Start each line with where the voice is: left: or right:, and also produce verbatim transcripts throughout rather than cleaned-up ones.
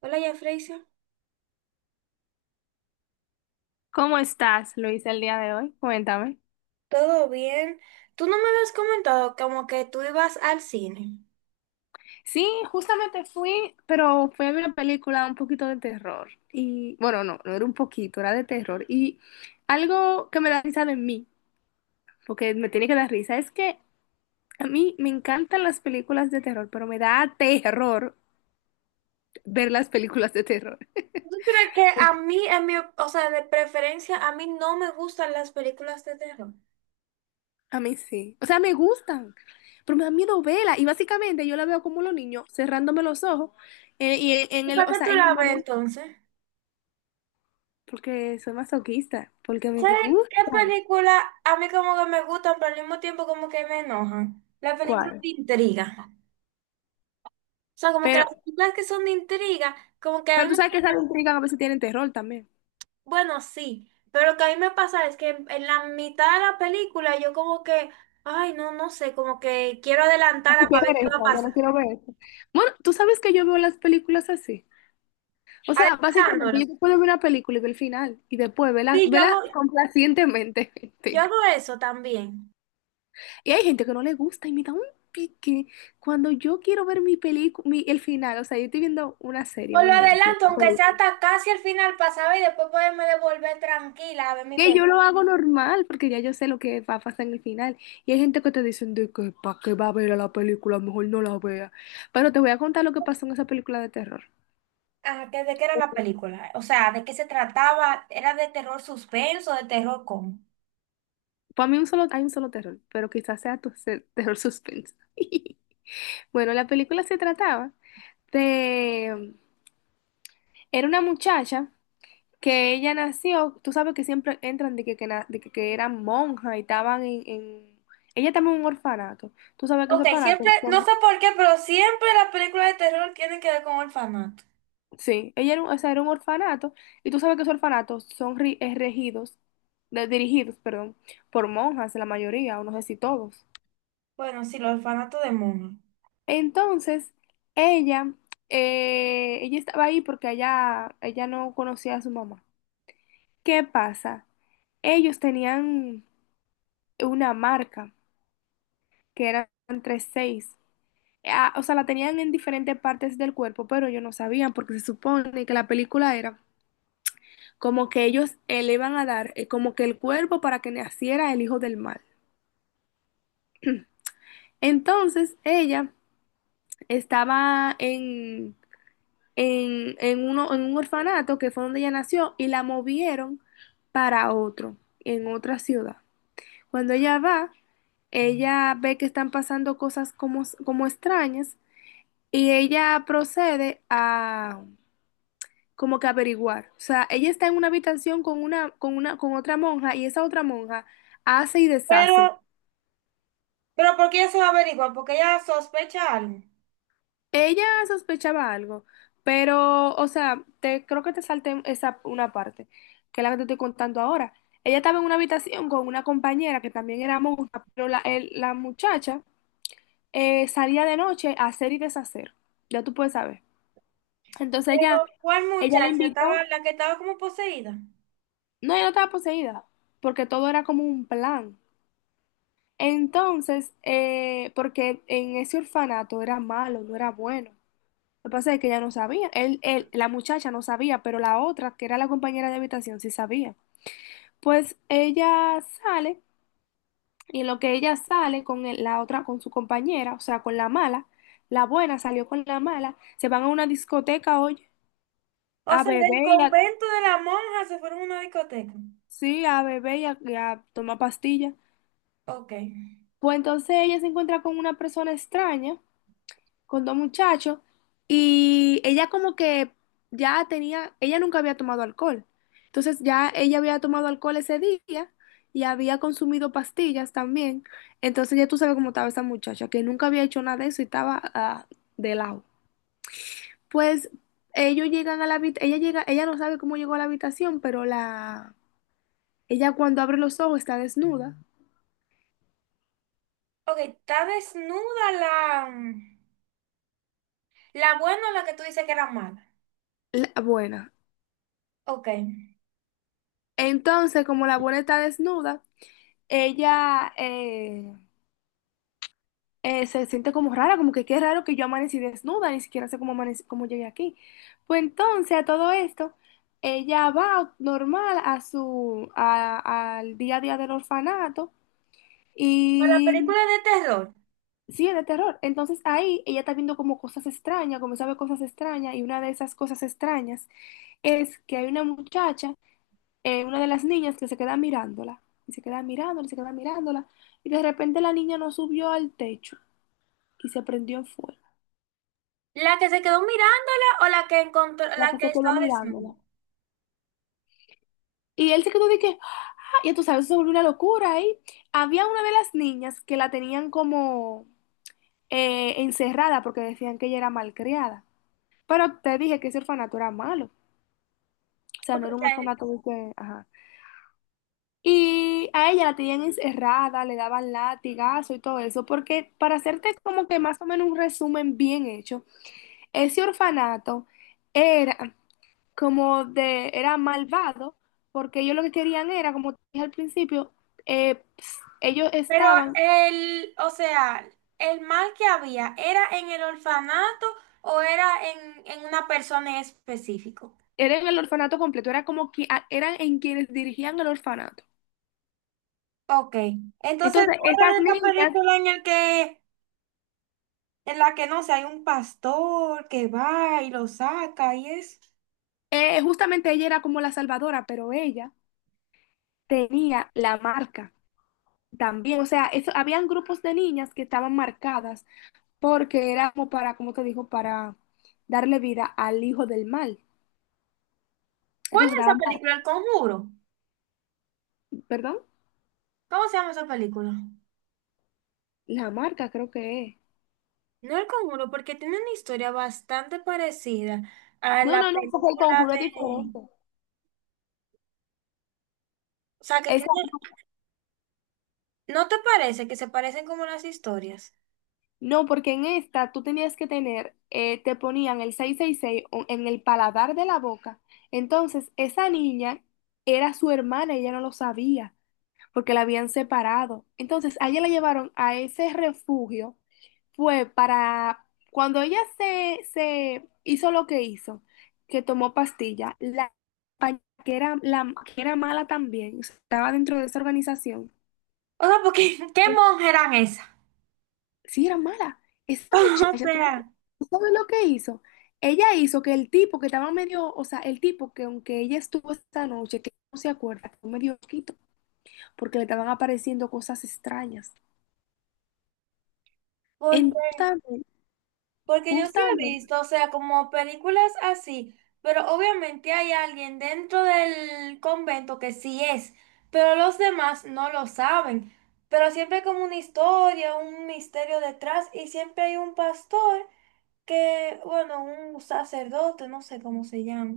right: Hola, ya Freysia.
left: ¿Cómo estás, Luisa, el día de hoy? Cuéntame.
right: ¿Todo bien? Tú no me habías comentado como que tú ibas al cine.
left: Sí, justamente fui, pero fui a ver una película un poquito de terror. Y bueno, no, no era un poquito, era de terror. Y algo que me da risa de mí, porque me tiene que dar risa, es que a mí me encantan las películas de terror, pero me da terror ver las películas de terror.
right: Pero que a mí, en mi, o sea, de preferencia, a mí no me gustan las películas de terror.
left: A mí sí. O sea, me gustan, pero me da miedo verla. Y básicamente yo la veo como los niños cerrándome los ojos. Eh, y en
right: ¿Y
left: el,
right: para
left: o
right: qué
left: sea,
right: tú
left: en el
right: la ves
left: momento.
right: entonces?
left: Porque soy masoquista, porque me
right: ¿Sabes qué
left: gusta.
right: película a mí como que me gustan, pero al mismo tiempo como que me enojan? La película
left: ¿Cuál?
right: de intriga. O sea, como que
left: Pero,
right: las películas que son de intriga, como que a
left: pero
right: mí
left: tú
right: me...
left: sabes que esas intrigas a veces tienen terror también.
right: Bueno, sí, pero lo que a mí me pasa es que en, en la mitad de la película yo como que, ay, no, no sé, como que quiero
left: Ah, no
right: adelantarla para
left: quiero
right: ver
left: ver
right: qué
left: eso,
right: va a
left: yo
right: pasar.
left: no quiero ver eso. Bueno, tú sabes que yo veo las películas así. O sea, básicamente
right: Adelantándola.
left: yo te puedo ver una película y ver el final y después vela,
right: Sí, yo
left: vela
right: hago,
left: complacientemente.
right: yo
left: Mentira.
right: hago eso también.
left: Y hay gente que no le gusta y me da un pique cuando yo quiero ver mi película, el final. O sea, yo estoy viendo una
right: O
left: serie, un
right: lo
left: ejemplo.
right: adelanto, aunque sea hasta casi al final pasaba y después poderme devolver tranquila a ver mi
left: Que yo
right: película.
left: lo hago normal, porque ya yo sé lo que va a pasar en el final. Y hay gente que te dicen de que para qué va a ver a la película, mejor no la vea. Pero te voy a contar lo que pasó en esa película de terror.
right: Ah, ¿que- ¿de qué era la película? O sea, ¿de qué se trataba? ¿Era de terror suspenso, de terror cómo?
left: Para mí un solo, hay un solo terror, pero quizás sea tu se- terror suspenso. Bueno, la película se trataba de... Era una muchacha que ella nació, tú sabes que siempre entran de que, que, na- de que, que eran monjas y estaban en, en- ella estaba en un orfanato. Tú sabes que es
right: Ok,
left: orfanato.
right: siempre, no sé por qué, pero siempre las películas de terror tienen que ver con orfanato.
left: Sí, ella era un, o sea, era un orfanato y tú sabes que esos orfanatos son ri- eh, regidos, de- dirigidos, perdón, por monjas, la mayoría, o no sé si todos.
right: Bueno, sí, los orfanatos de monjas.
left: Entonces, ella, eh, ella estaba ahí porque ella, ella no conocía a su mamá. ¿Qué pasa? Ellos tenían una marca que eran tres seis. Ah, o sea, la tenían en diferentes partes del cuerpo, pero ellos no sabían porque se supone que la película era como que ellos eh, le iban a dar eh, como que el cuerpo para que naciera el hijo del mal. Entonces ella estaba en, en, en uno, en un orfanato que fue donde ella nació y la movieron para otro, en otra ciudad. Cuando ella va, ella ve que están pasando cosas como, como extrañas y ella procede a como que averiguar. O sea, ella está en una habitación con una, con una, con otra monja y esa otra monja hace y
right: Pero,
left: deshace.
right: pero ¿por qué ella se va a averiguar? Porque ella sospecha algo.
left: Ella sospechaba algo, pero, o sea, te, creo que te salté esa una parte, que es la que te estoy contando ahora. Ella estaba en una habitación con una compañera que también era monja, pero la, el- la muchacha eh, salía de noche a hacer y deshacer. Ya tú puedes saber. Entonces ella,
right: Pero, ¿cuál
left: ella le
right: muchacha estaba,
left: invitó.
right: la que estaba como poseída?
left: No, ella no estaba poseída, porque todo era como un plan. Entonces, eh, porque en ese orfanato era malo, no era bueno. Lo que pasa es que ella no sabía. Él, él, la muchacha no sabía, pero la otra, que era la compañera de habitación, sí sabía. Pues ella sale, y en lo que ella sale con el- la otra, con su compañera, o sea, con la mala, la buena salió con la mala, se van a una discoteca, oye,
right: O
left: a
right: sea, del
left: beber y a,
right: convento de la monja se fueron a una discoteca.
left: sí, a beber y a, y a tomar pastillas.
right: Ok.
left: Pues entonces ella se encuentra con una persona extraña con dos muchachos y ella como que ya tenía, ella nunca había tomado alcohol. Entonces ya ella había tomado alcohol ese día y había consumido pastillas también. Entonces ya tú sabes cómo estaba esa muchacha, que nunca había hecho nada de eso y estaba ah, de lado. Pues ellos llegan a la habitación, ella llega, ella no sabe cómo llegó a la habitación, pero la ella cuando abre los ojos está desnuda.
right: Ok, está desnuda la, la buena o la que tú dices que era mala.
left: La buena.
right: Ok.
left: Entonces, como la buena está desnuda, ella, eh, eh, se siente como rara, como que qué raro que yo amanecí desnuda, ni siquiera sé cómo, amanec- cómo llegué aquí. Pues entonces a todo esto, ella va normal a su, a- al día a día del orfanato
right: Para
left: y
right: películas de terror,
left: sí, es de terror. Entonces ahí ella está viendo como cosas extrañas, como sabe cosas extrañas y una de esas cosas extrañas es que hay una muchacha, eh, una de las niñas que se queda mirándola. Y se queda mirándola, y se queda mirándola. Y de repente la niña no subió al techo y se prendió en fuego.
right: ¿la que se quedó mirándola o la que encontró,
left: La que
right: la que
left: se quedó
right: estaba desnuda?
left: mirándola. Y él se quedó de que, ¡ah! Ya tú sabes, eso se volvió una locura ahí. Había una de las niñas que la tenían como eh, encerrada porque decían que ella era malcriada. Pero te dije que ese orfanato era malo. O sea,
right: Ok,
left: no era
right: o
left: un
right: sea,
left: orfanato de que, ajá. Y a ella la tenían encerrada, le daban latigazo y todo eso, porque para hacerte como que más o menos un resumen bien hecho, ese orfanato era, como de, era malvado, porque ellos lo que querían era, como te dije al principio, eh, ps, ellos
right: Pero
left: estaban,
right: el, o sea, el mal que había, ¿era en el orfanato o era en, en una persona en específico?
left: eran el orfanato completo, era como que a- eran en quienes dirigían el orfanato.
right: Ok, entonces
left: Entonces,
right: no era
left: esas
right: de esta
left: niñas,
right: película en el que, en la que no sé, hay un pastor que va y lo saca y es.
left: eh, justamente ella era como la salvadora, pero ella tenía la marca también. O sea, eso, habían grupos de niñas que estaban marcadas porque era como para, como te digo, para darle vida al hijo del mal.
right: ¿Cuál
left: Entonces
right: es
left: estaban,
right: esa
left: mar-
right: película? El Conjuro.
left: perdón,
right: ¿Cómo se llama esa película?
left: la marca creo que es.
right: No el Conjuro, porque tiene una historia bastante parecida a
left: No, no,
right: la
left: no, porque el
right: película
left: conjuro es
right: de,
left: diferente.
right: o sea, que
left: Esa-
right: tiene,
left: no,
right: ¿no te parece que se parecen como las historias?
left: no, porque en esta tú tenías que tener, eh, te ponían el seiscientos sesenta y seis, o- en el paladar de la boca. Entonces, esa niña era su hermana, ella no lo sabía, porque la habían separado. Entonces, a ella la llevaron a ese refugio, fue para, cuando ella se, se hizo lo que hizo, que tomó pastilla, la compañera que era, la, que era mala también, estaba dentro de esa organización.
right: O sea, porque, ¿qué monjas eran esas?
left: Sí, era mala. Esa
right: O
left: muchacha, ¿tú sabes
right: sea,
left: ¿tú sabes lo que hizo? Ella hizo que el tipo que estaba medio, o sea, el tipo que aunque ella estuvo esta noche, que no se acuerda, fue medio loquito, porque le estaban apareciendo cosas extrañas.
right: porque,
left: Entonces,
right: porque yo sí he
left: justamente,
right: visto, o sea, como películas así, pero obviamente hay alguien dentro del convento que sí es, pero los demás no lo saben. Pero siempre hay como una historia, un misterio detrás y siempre hay un pastor que, bueno, un sacerdote, no sé cómo se llama,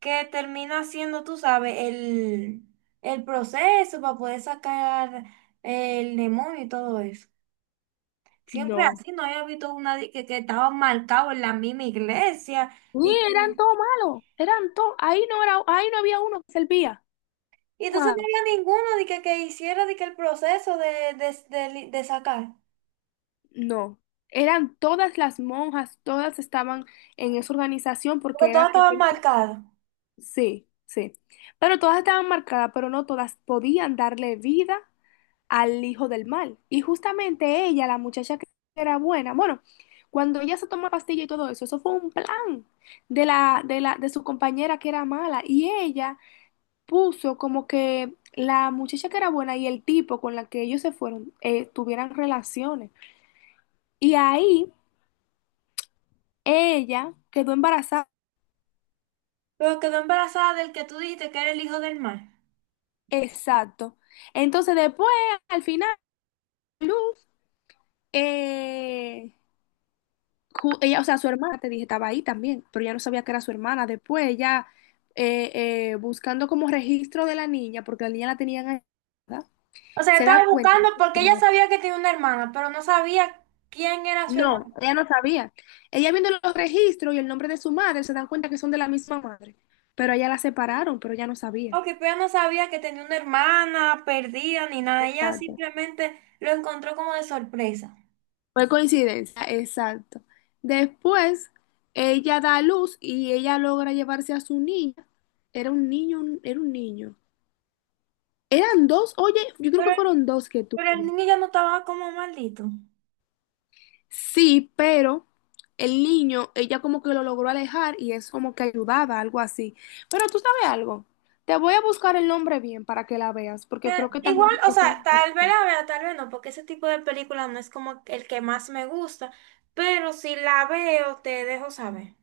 right: que termina haciendo, tú sabes, el, el proceso para poder sacar el demonio y todo eso. Siempre
left: no.
right: así, no había visto una de que, que estaba marcado en la misma iglesia
left: Sí,
right: y que...
left: eran todos malos, eran todos, ahí no era, ahí no había uno que servía.
right: Y entonces
left: Malo.
right: no había ninguno de que, que hiciera de que el proceso de, de, de li- de sacar,
left: No, eran todas las monjas, todas estaban en esa organización
right: porque
left: porque
right: todas
left: era que
right: estaban marcadas.
left: sí, sí. Pero todas estaban marcadas, pero no todas podían darle vida al hijo del mal. Y justamente ella, la muchacha que era buena, bueno, cuando ella se tomó la pastilla y todo eso, eso fue un plan de la, de la, de su compañera que era mala. Y ella puso como que la muchacha que era buena y el tipo con la que ellos se fueron eh, tuvieran relaciones. Y ahí ella quedó embarazada.
right: Pero quedó embarazada del que tú dijiste que era el hijo del mar.
left: Exacto. Entonces después, al final, Luz, eh, ju- ella, o sea, su hermana, te dije, estaba ahí también, pero ella no sabía que era su hermana. Después ella, eh, eh, buscando como registro de la niña, porque la niña la tenían ahí, ¿verdad?
right: O sea,
left: Se da
right: estaba
left: cuenta
right: buscando
left: que es su
right: porque ella
left: madre.
right: sabía que tenía una hermana, pero no sabía quién era su hermana.
left: No, ella no sabía. Ella viendo los registros y el nombre de su madre, se dan cuenta que son de la misma madre, pero a ella la separaron, pero ella no sabía.
right: Ok, pero ella no sabía que tenía una hermana perdida ni nada. Ella
left: Exacto.
right: simplemente lo encontró como de sorpresa.
left: Fue coincidencia, exacto. Después, ella da a luz y ella logra llevarse a su niña. Era un niño, un- era un niño. Eran dos, oye, yo creo que
right: Pero,
left: fueron dos que
right: pero el
left: tuvo.
right: niño ya no estaba como maldito.
left: Sí, pero el niño, ella como que lo logró alejar y es como que ayudaba, algo así. Pero tú sabes algo, te voy a buscar el nombre bien para que la veas, porque
right: Pero
left: creo que también
right: igual, o
left: está,
right: sea, tal vez la vea, tal vez no, porque ese tipo de película no es como el que más me gusta. Pero si la veo, te dejo saber,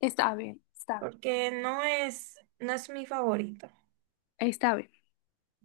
left: está bien, está,
right: porque no es, no es mi favorito.
left: está bien.